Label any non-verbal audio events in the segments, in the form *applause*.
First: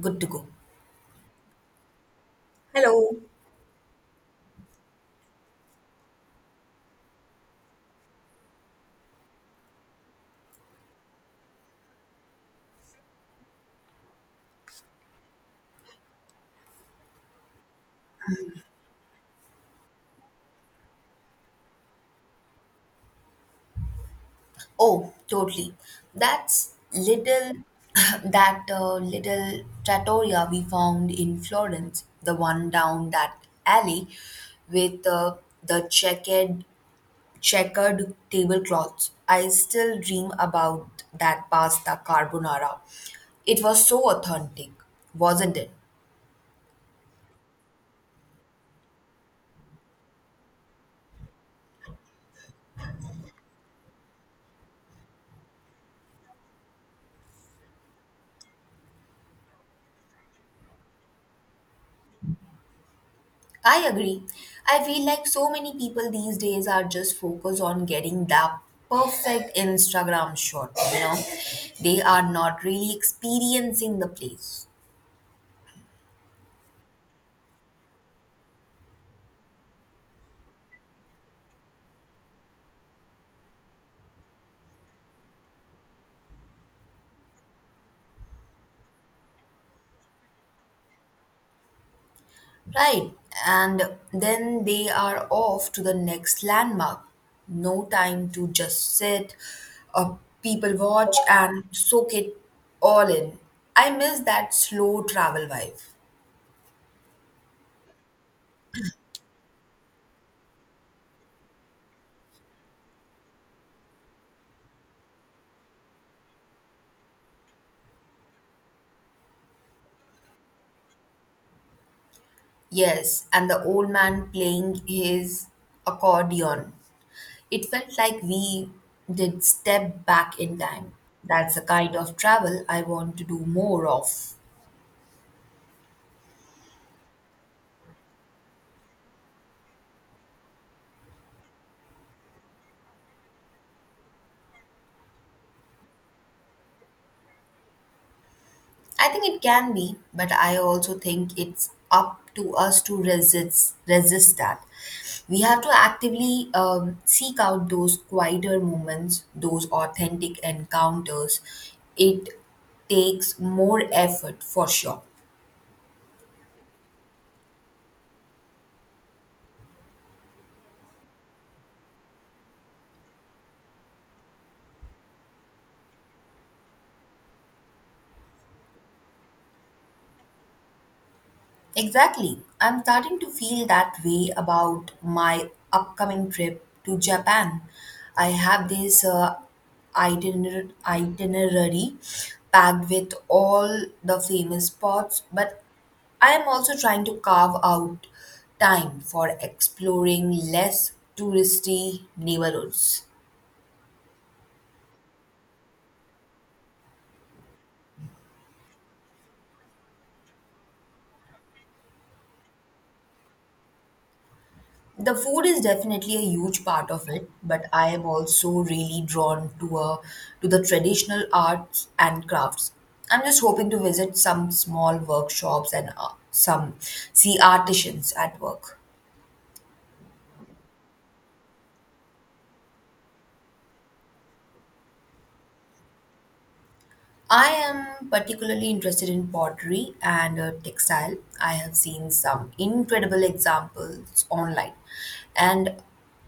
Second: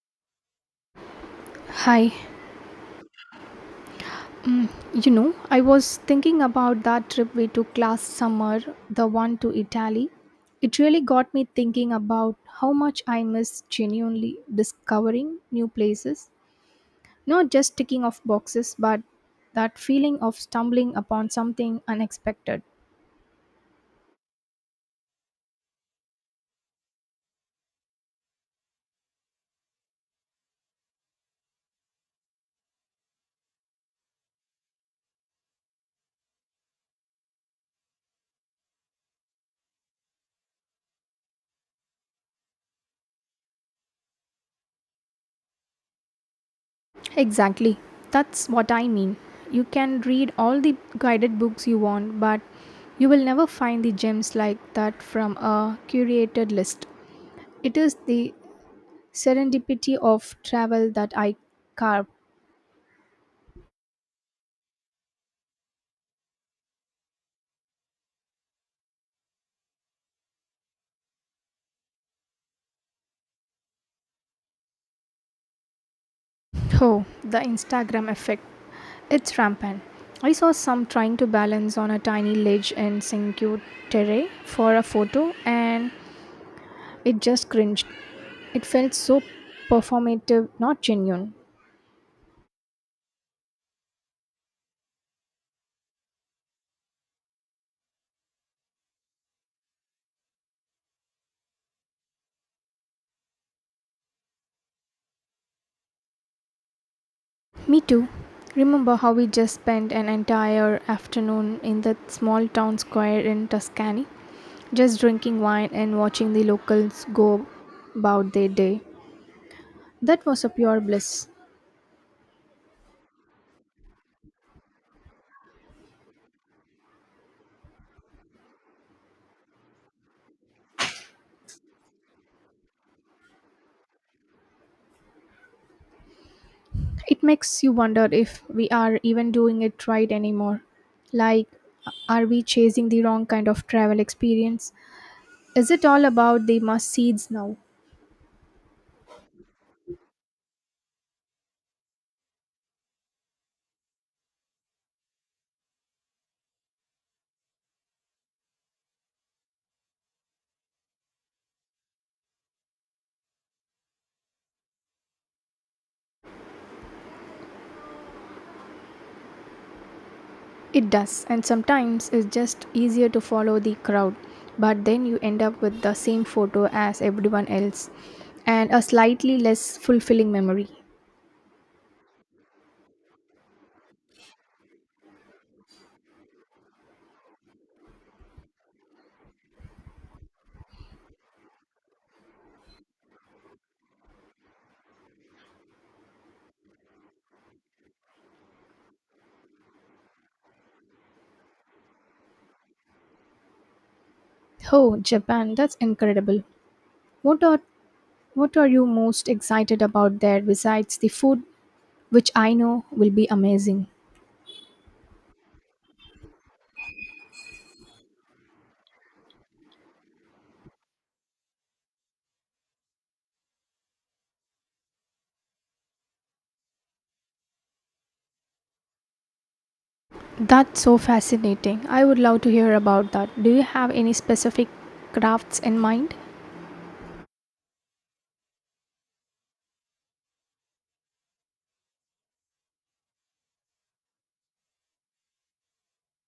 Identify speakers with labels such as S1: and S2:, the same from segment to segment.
S1: Good to go.
S2: Hi.
S1: Hello.
S2: I was thinking about that trip we took last summer, the one to Italy. It really got me thinking about how much I miss genuinely discovering new places, not just ticking off boxes, but that feeling of stumbling upon something unexpected.
S1: Oh, totally. That's little *laughs* that little trattoria we found in Florence, the one down that alley with the checkered tablecloths. I still dream about that pasta carbonara. It was so authentic, wasn't it?
S2: Exactly. That's what I mean. You can read all the guided books you want, but you will never find the gems like that from a curated list. It is the serendipity of travel that I carved.
S1: I agree. I feel like so many people these days are just focused on getting that perfect Instagram shot. They are not really experiencing the place.
S2: Oh, the Instagram effect. It's rampant. I saw some trying to balance on a tiny ledge in Cinque Terre for a photo and it just cringed. It felt so performative, not genuine.
S1: Right. And then they are off to the next landmark. No time to just sit, uh, people watch and soak it all in. I miss that slow travel vibe.
S2: Me too. Remember how we just spent an entire afternoon in that small town square in Tuscany, just drinking wine and watching the locals go about their day. That was a pure bliss.
S1: Yes, and the old man playing his accordion, it felt like we did step back in time. That's the kind of travel I want to do more of.
S2: It makes you wonder if we are even doing it right anymore. Like, are we chasing the wrong kind of travel experience? Is it all about the must seeds now?
S1: I think it can be, but I also think it's up to us to resist that. We have to actively seek out those quieter moments, those authentic encounters. It takes more effort for sure.
S2: It does, and sometimes it's just easier to follow the crowd, but then you end up with the same photo as everyone else and a slightly less fulfilling memory.
S1: Exactly. I'm starting to feel that way about my upcoming trip to Japan. I have this itinerary packed with all the famous spots, but I am also trying to carve out time for exploring less touristy neighborhoods.
S2: Oh, Japan, that's incredible. What are what are you most excited about there besides the food, which I know will be amazing?
S1: The food is definitely a huge part of it, but I am also really drawn to the traditional arts and crafts. I'm just hoping to visit some small workshops and some see artisans at work.
S2: That's so fascinating. I would love to hear about that. Do you have any specific crafts in mind?
S1: I am particularly interested in pottery and textile. I have seen some incredible examples online, and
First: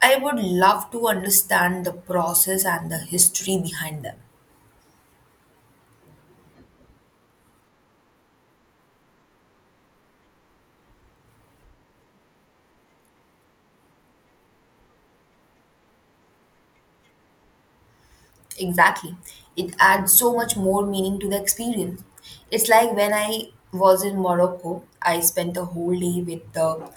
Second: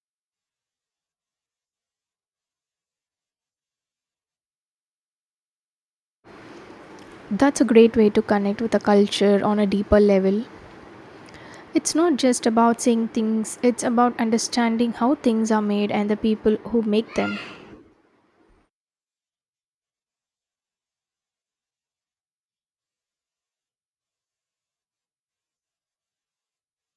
S1: I would love to understand the process and the history behind them.
S2: That's a great way to connect with a culture on a deeper level. It's not just about seeing things, it's about understanding how things are made and the people who make them.
S1: Exactly. It adds so much more meaning to the experience. It's like when I was in Morocco, I spent the whole day with the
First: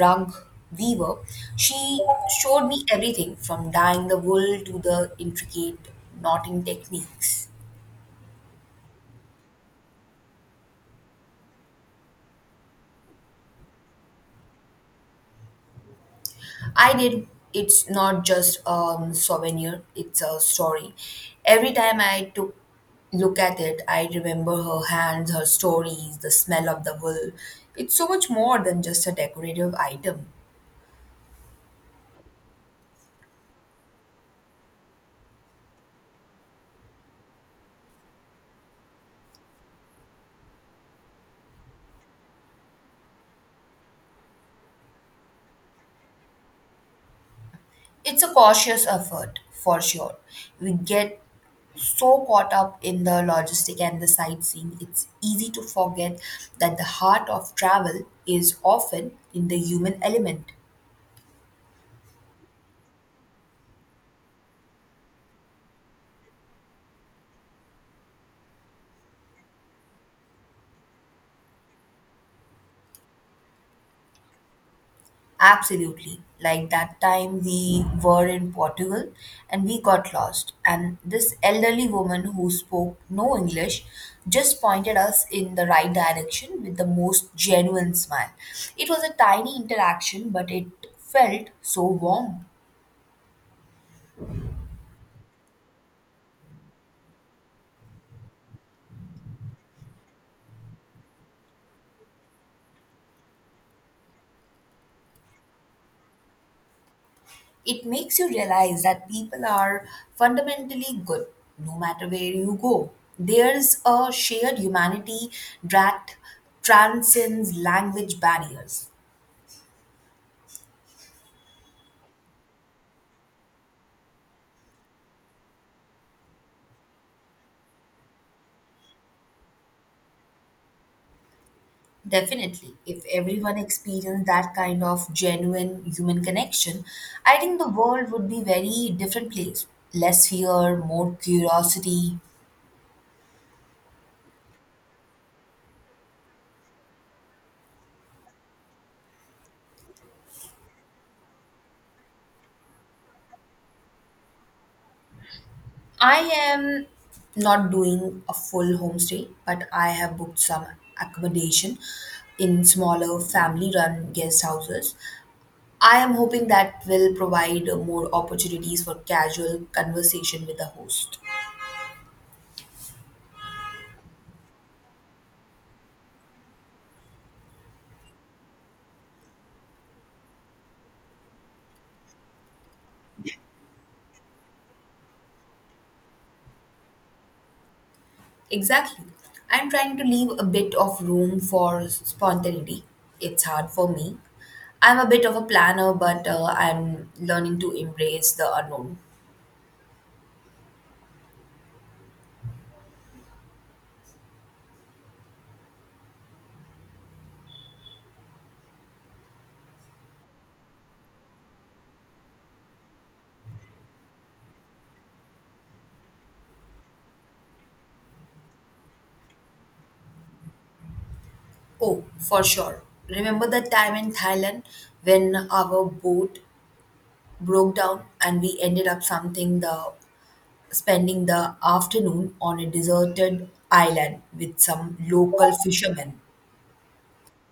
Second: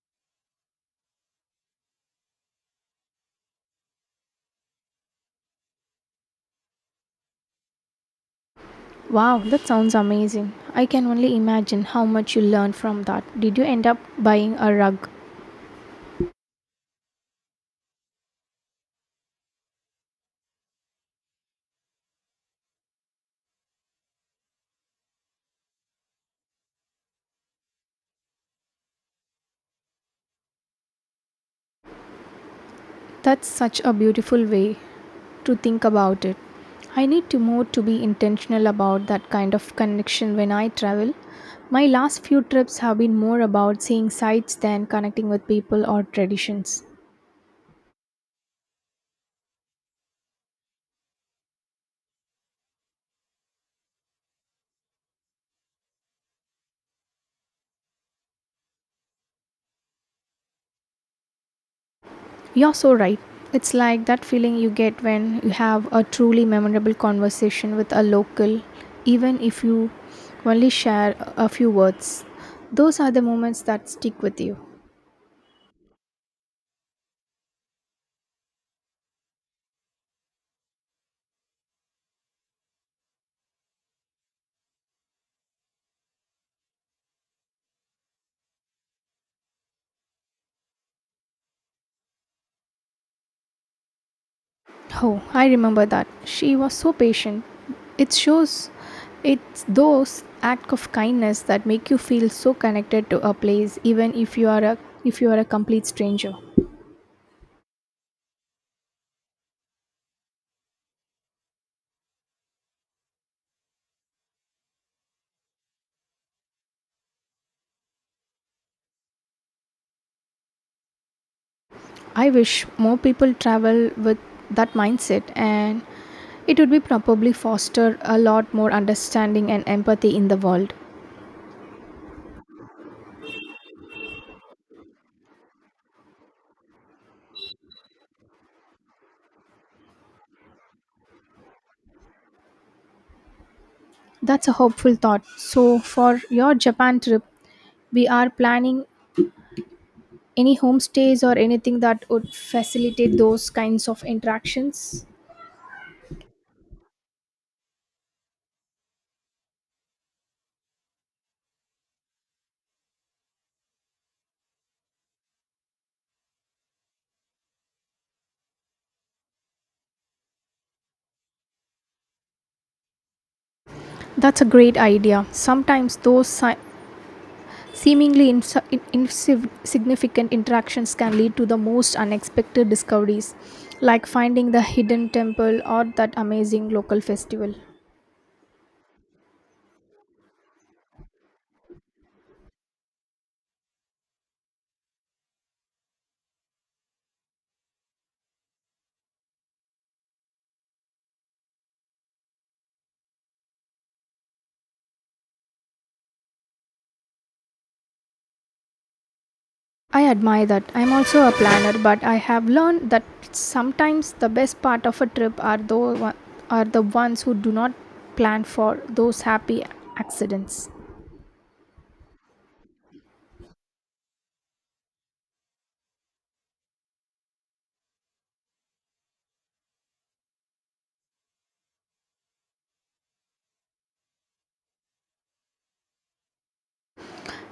S1: rug weaver. She showed me everything from dyeing the wool to the intricate knotting techniques.
S2: Wow, that sounds amazing. I can only imagine how much you learned from that. Did you end up buying a rug?
S1: I did. It's not just a souvenir, it's a story. Every time I took look at it, I remember her hands, her stories, the smell of the wool. It's so much more than just a decorative item.
S2: That's such a beautiful way to think about it. I need to more to be intentional about that kind of connection when I travel. My last few trips have been more about seeing sights than connecting with people or traditions.
S1: It's a cautious effort, for sure. We get so caught up in the logistic and the sightseeing, it's easy to forget that the heart of travel is often in the human element.
S2: You're so right. It's like that feeling you get when you have a truly memorable conversation with a local, even if you only share a few words. Those are the moments that stick with you.
S1: Absolutely. Like that time we were in Portugal and we got lost. And this elderly woman who spoke no English just pointed us in the right direction with the most genuine smile. It was a tiny interaction, but it felt so warm.
S2: Oh, I remember that. She was so patient. It shows it's those acts of kindness that make you feel so connected to a place even if you are a complete stranger.
S1: It makes you realize that people are fundamentally good no matter where you go. There's a shared humanity that transcends language barriers.
S2: I wish more people travel with that mindset and it would be probably foster a lot more understanding and empathy in the world.
S1: Definitely. If everyone experienced that kind of genuine human connection, I think the world would be very different place. Less fear, more curiosity.
S2: That's a hopeful thought. So for your Japan trip, we are planning any homestays or anything that would facilitate those kinds of interactions?
S1: I am not doing a full homestay, but I have booked some accommodation in smaller family run guest houses. I am hoping that will provide more opportunities for casual conversation with the host.
S2: That's a great idea. Sometimes those seemingly insignificant interactions can lead to the most unexpected discoveries, like finding the hidden temple or that amazing local festival.
S1: Exactly. I'm trying to leave a bit of room for spontaneity. It's hard for me. I'm a bit of a planner, but I'm learning to embrace the unknown.
S2: I admire that. I'm also a planner, but I have learned that sometimes the best part of a trip are those are the ones who do not plan for those happy accidents.
S1: Oh, for sure. Remember that time in Thailand when our boat broke down and we ended up something the spending the afternoon on a deserted island with some local fishermen.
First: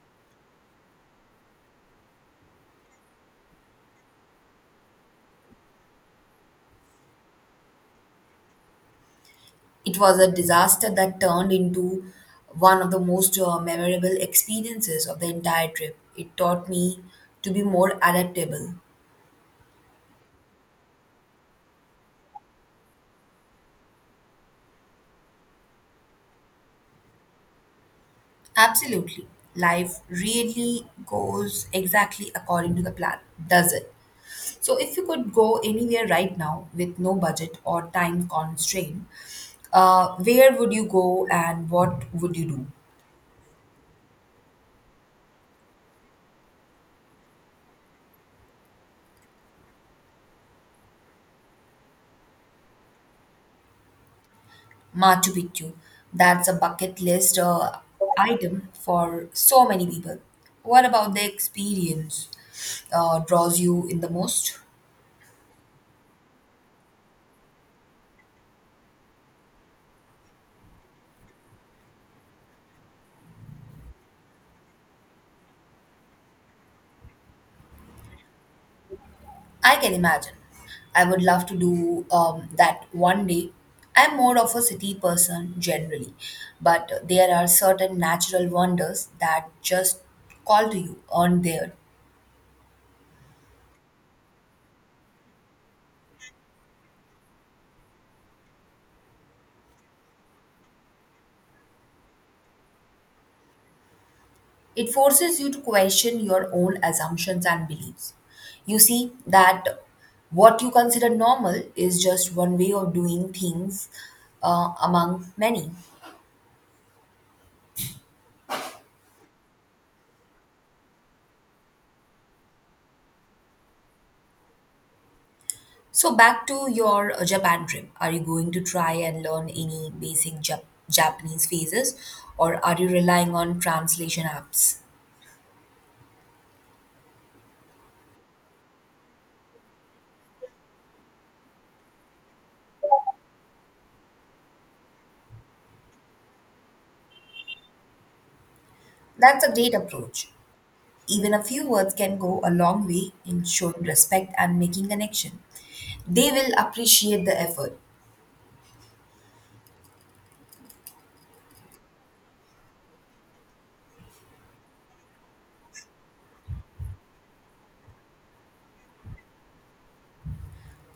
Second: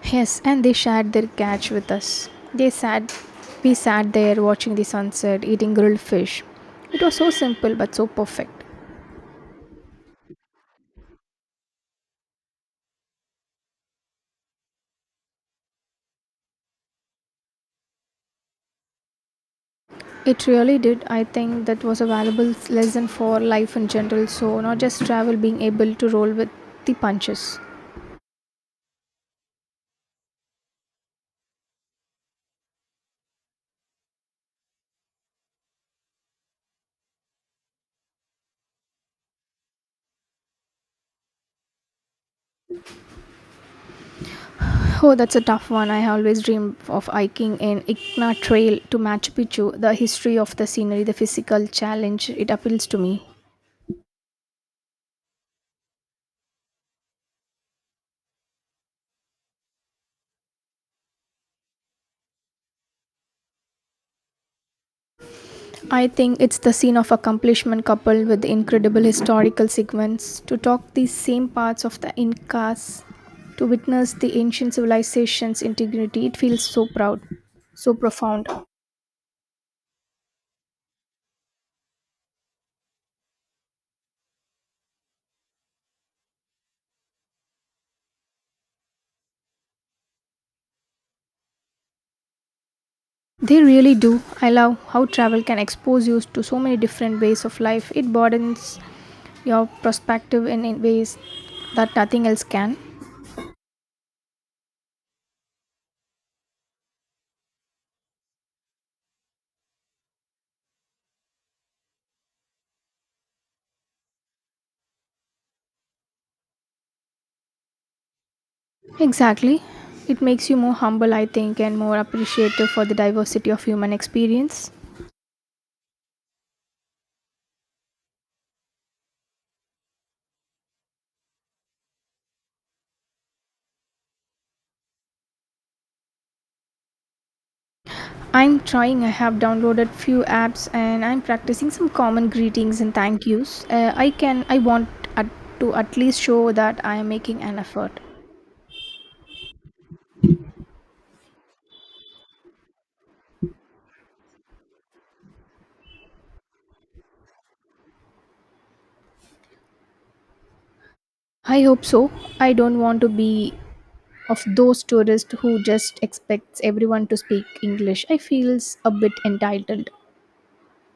S2: Yes, and they shared their catch with us. We sat there watching the sunset, eating grilled fish. It was so simple but so perfect.
S1: It was a disaster that turned into one of the most memorable experiences of the entire trip. It taught me to be more adaptable.
S2: It really did. I think that was a valuable lesson for life in general. So not just travel, being able to roll with the punches.
S1: Absolutely. Life really goes exactly according to the plan, does it? So, if you could go anywhere right now with no budget or time constraint, where would you go and what would you do?
S2: Oh, that's a tough one. I always dream of hiking in Igna Trail to Machu Picchu. The history of the scenery, the physical challenge, it appeals to me.
S1: Machu Picchu. That's a bucket list item for so many people. What about the experience draws you in the most?
S2: I think it's the scene of accomplishment coupled with incredible historical segments to talk these same parts of the Incas, to witness the ancient civilization's integrity. It feels so proud, so profound.
S1: I can imagine. I would love to do that one day. I'm more of a city person generally, but there are certain natural wonders that just call to you on there.
S2: They really do. I love how travel can expose you to so many different ways of life. It broadens your perspective in ways that nothing else can.
S1: It forces you to question your own assumptions and beliefs. You see that what you consider normal is just one way of doing things among many.
S2: Exactly. It makes you more humble, I think, and more appreciative for the diversity of human experience.
S1: So, back to your Japan trip. Are you going to try and learn any basic Japanese phrases or are you relying on translation apps?
S2: I'm trying. I have downloaded few apps and I'm practicing some common greetings and thank yous. I can I want at, to at least show that I am making an effort.
S1: That's a great approach. Even a few words can go a long way in showing respect and making connection. They will appreciate the effort.
S2: I hope so. I don't want to be of those tourists who just expects everyone to speak English. I feels a bit entitled.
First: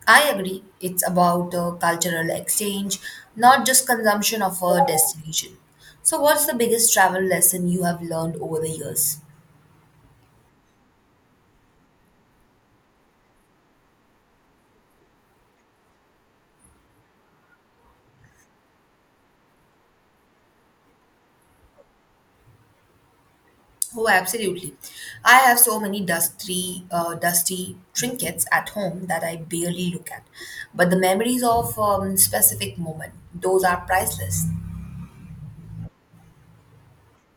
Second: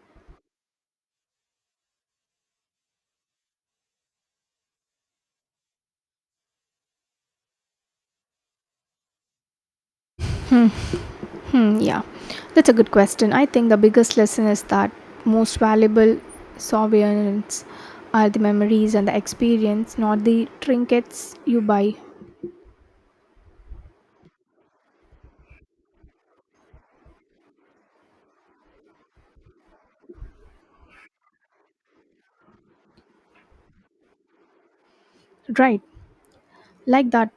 S1: I agree. It's about cultural exchange, not just consumption of a destination. So, what's the biggest travel lesson you have learned over the years?
S2: Hmm, yeah. That's a good question. I think the biggest lesson is that most valuable souvenirs are the memories and the experience, not the trinkets you buy.
S1: Oh, absolutely. I have so many dusty trinkets at home that I barely look at. But the memories of specific moment, those are priceless.
S2: Right. Like that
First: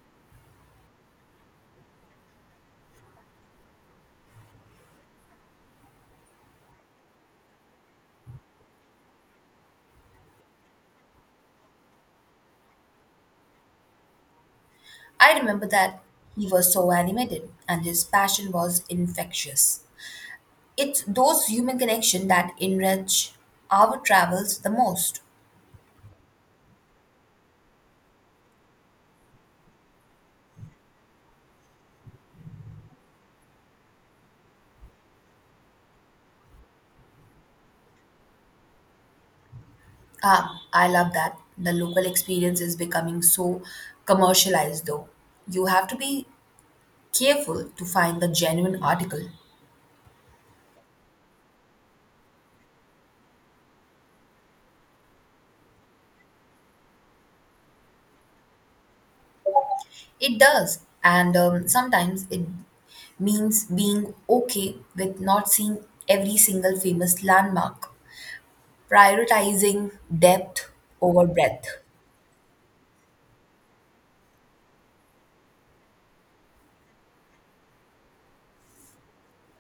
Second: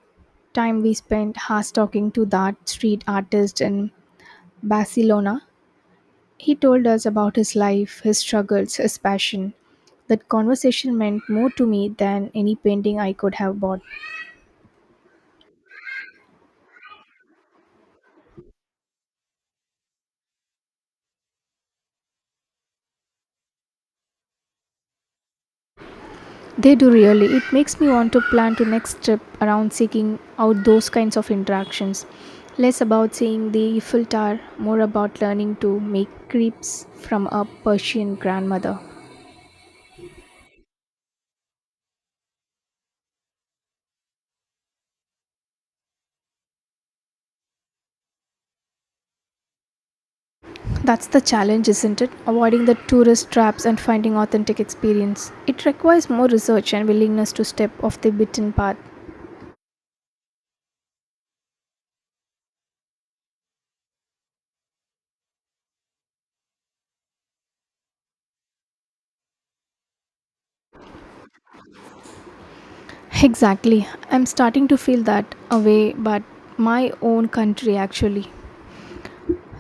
S2: time we spent hours talking to that street artist in Barcelona. He told us about his life, his struggles, his passion. That conversation meant more to me than any painting I could have bought.
S1: I remember that he was so animated and his passion was infectious. It's those human connection that enrich our travels the most.
S2: They do really. It makes me want to plan to next trip around seeking out those kinds of interactions. Less about seeing the Eiffel Tower, more about learning to make crepes from a Persian grandmother.
S1: Ah, I love that. The local experience is becoming so commercialized, though. You have to be careful to find the genuine article.
S2: That's the challenge, isn't it? Avoiding the tourist traps and finding authentic experience. It requires more research and willingness to step off the beaten path.
S1: It does, and sometimes it means being okay with not seeing every single famous landmark, prioritizing depth over breadth.
S2: Exactly. I'm starting to feel that away, but my own country actually.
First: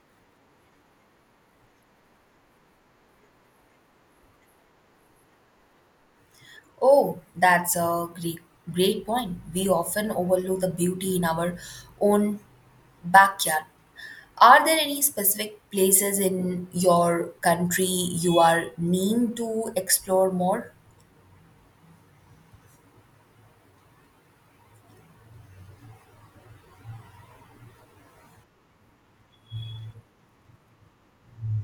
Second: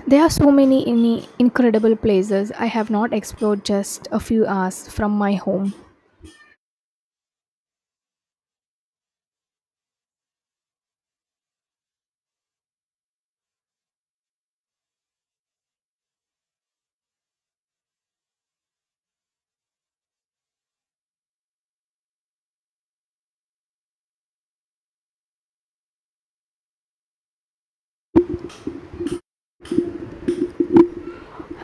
S2: There are so many incredible places I have not explored just a few hours from my home.
S1: Oh, that's a great point. We often overlook the beauty in our own backyard. Are there any specific places in your country you are mean to explore more?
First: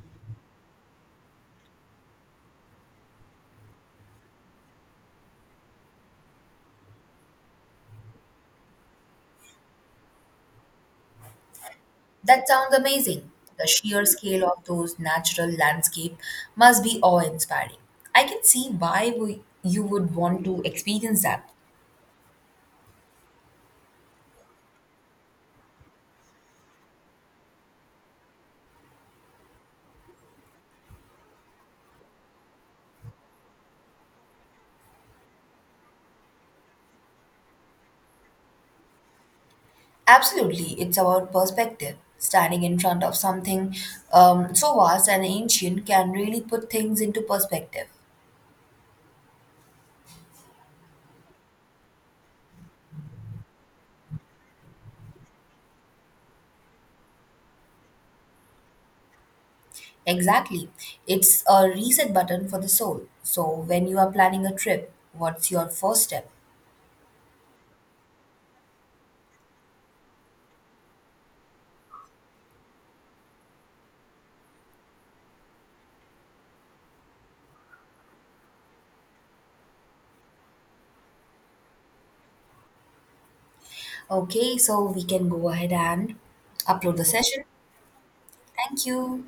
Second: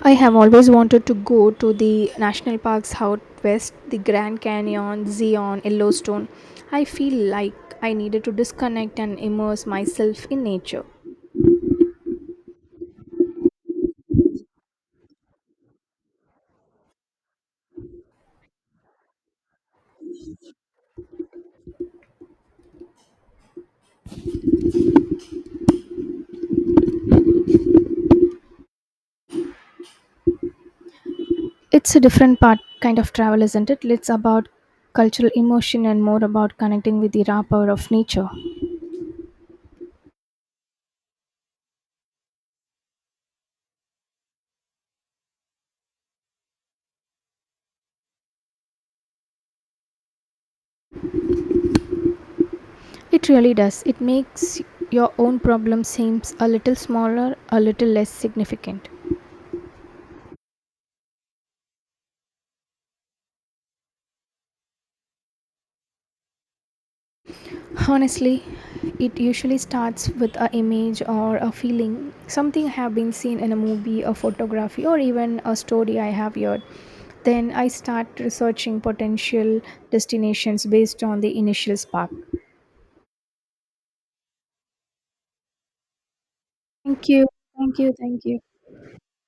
S2: I have always wanted to go to the national parks out west, the Grand Canyon, Zion, Yellowstone. I feel like I needed to disconnect and immerse myself in nature.
S1: That sounds amazing. The sheer scale of those natural landscape must be awe-inspiring. I can see why you would want to experience that.
S2: It's a different part kind of travel, isn't it? It's about cultural immersion and more about connecting with the raw power of nature.
S1: Absolutely, it's about perspective. Standing in front of something so vast and ancient can really put things into perspective.
S2: It really does. It makes your own problem seems a little smaller, a little less significant.
S1: Exactly. It's a reset button for the soul. So, when you are planning a trip, what's your first step?
S2: Honestly, it usually starts with an image or a feeling, something I have been seen in a movie, a photography, or even a story I have heard. Then I start researching potential destinations based on the initial spark.
S1: Okay, so we can go ahead and upload the
S2: Thank you,
S1: session.
S2: thank you, thank you.
S1: Thank you.